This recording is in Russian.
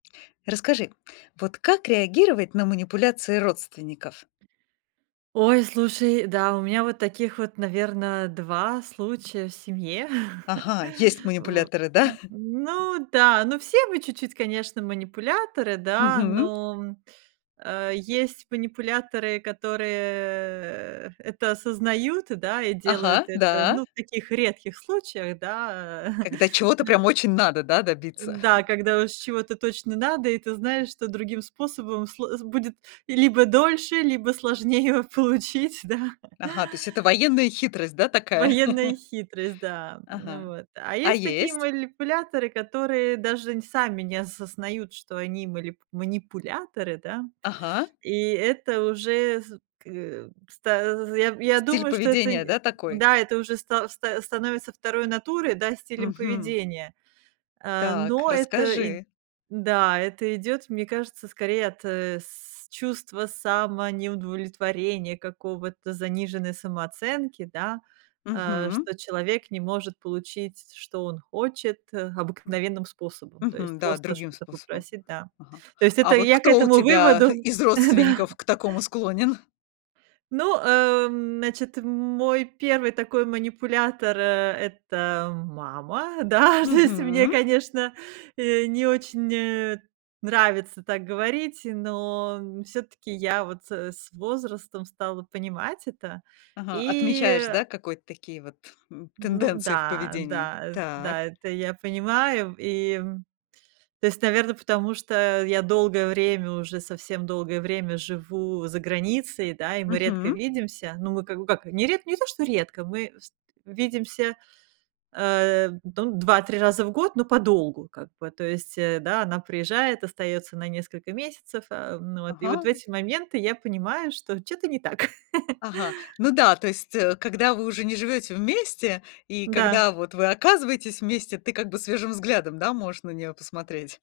Расскажи, вот как реагировать на манипуляции родственников? Ой, слушай, да, у меня вот таких вот, наверно, 2 случая в семье. Ага, есть В манипуляторы, н да? ну да, но все мы чуть-чуть, конечно, манипуляторы, да, Мгм. но, м э, есть манипуляторы, которые, э, это осознают, да, и делают Ага, это, да. ну, в таких редких случаях, да. Э, Когда чего-то нэ прям очень надо, да, добиться. Да, когда уж чего-то точно надо и ты знаешь, что другим способом сл будет либо дольше, либо сложнее получить, да. Ага, то есть это военная хитрость, да, такая? Военная хитрость, да. Ага. М, вот. А А есть такие есть? манипуляторы, которые даже н сами не осознают, что они малип манипуляторы, да. Ага. И это уже з к э, ста з з я я Стиль думаю, что это поведения, не да, такой? Да, это уже ста ста становится второй натурой, да, стилем Мгм. поведения. Э, Так, но это ид расскажи. Да, это идёт, мне кажется, скорее от, э, с чувства самонеудовлетворения какого-то, заниженной самооценки, да, э, Мгм. что человек не может получить, что он хочет, э, М. обыкновенным способом, то есть Мгм. Да, просто другим что-то способом, попросить, да. ага. То есть это А вот я к кто у этому тебя выводу, из э, да. родственников к такому склонен? Ну, эм, значит, мой первый такой манипулятор, э, это мама. Да, то есть мне, Мгм. конечно, э, не очень, э, нравится так говорить, но н всё-таки я вот, э, с возрастом стала понимать это, Ага, и, отмечаешь, э да, какое-то такие вот, м, Ну тенденции в да, поведении. да, Так. да, это я понимаю. И, м, то есть, наверно, потому что я долгое время уже, совсем долгое время живу за границей, да, и мы редко Мгм. видимся. Ну, мы как бы как не ред не то что редко, мы вст видимся, э, ну, 2-3 раза в год, но подолгу как бы. То есть, э, да, она приезжает, остаётся на несколько месяцев. Э, ну вот, и вот в Ага, и эти моменты я понимаю, что чё-то не так. Ага, ну да, то есть, э, когда вы уже не живете вместе, и Да. когда вот вы оказываетесь вместе, ты как бы свежим взглядом, да, можешь на неё посмотреть.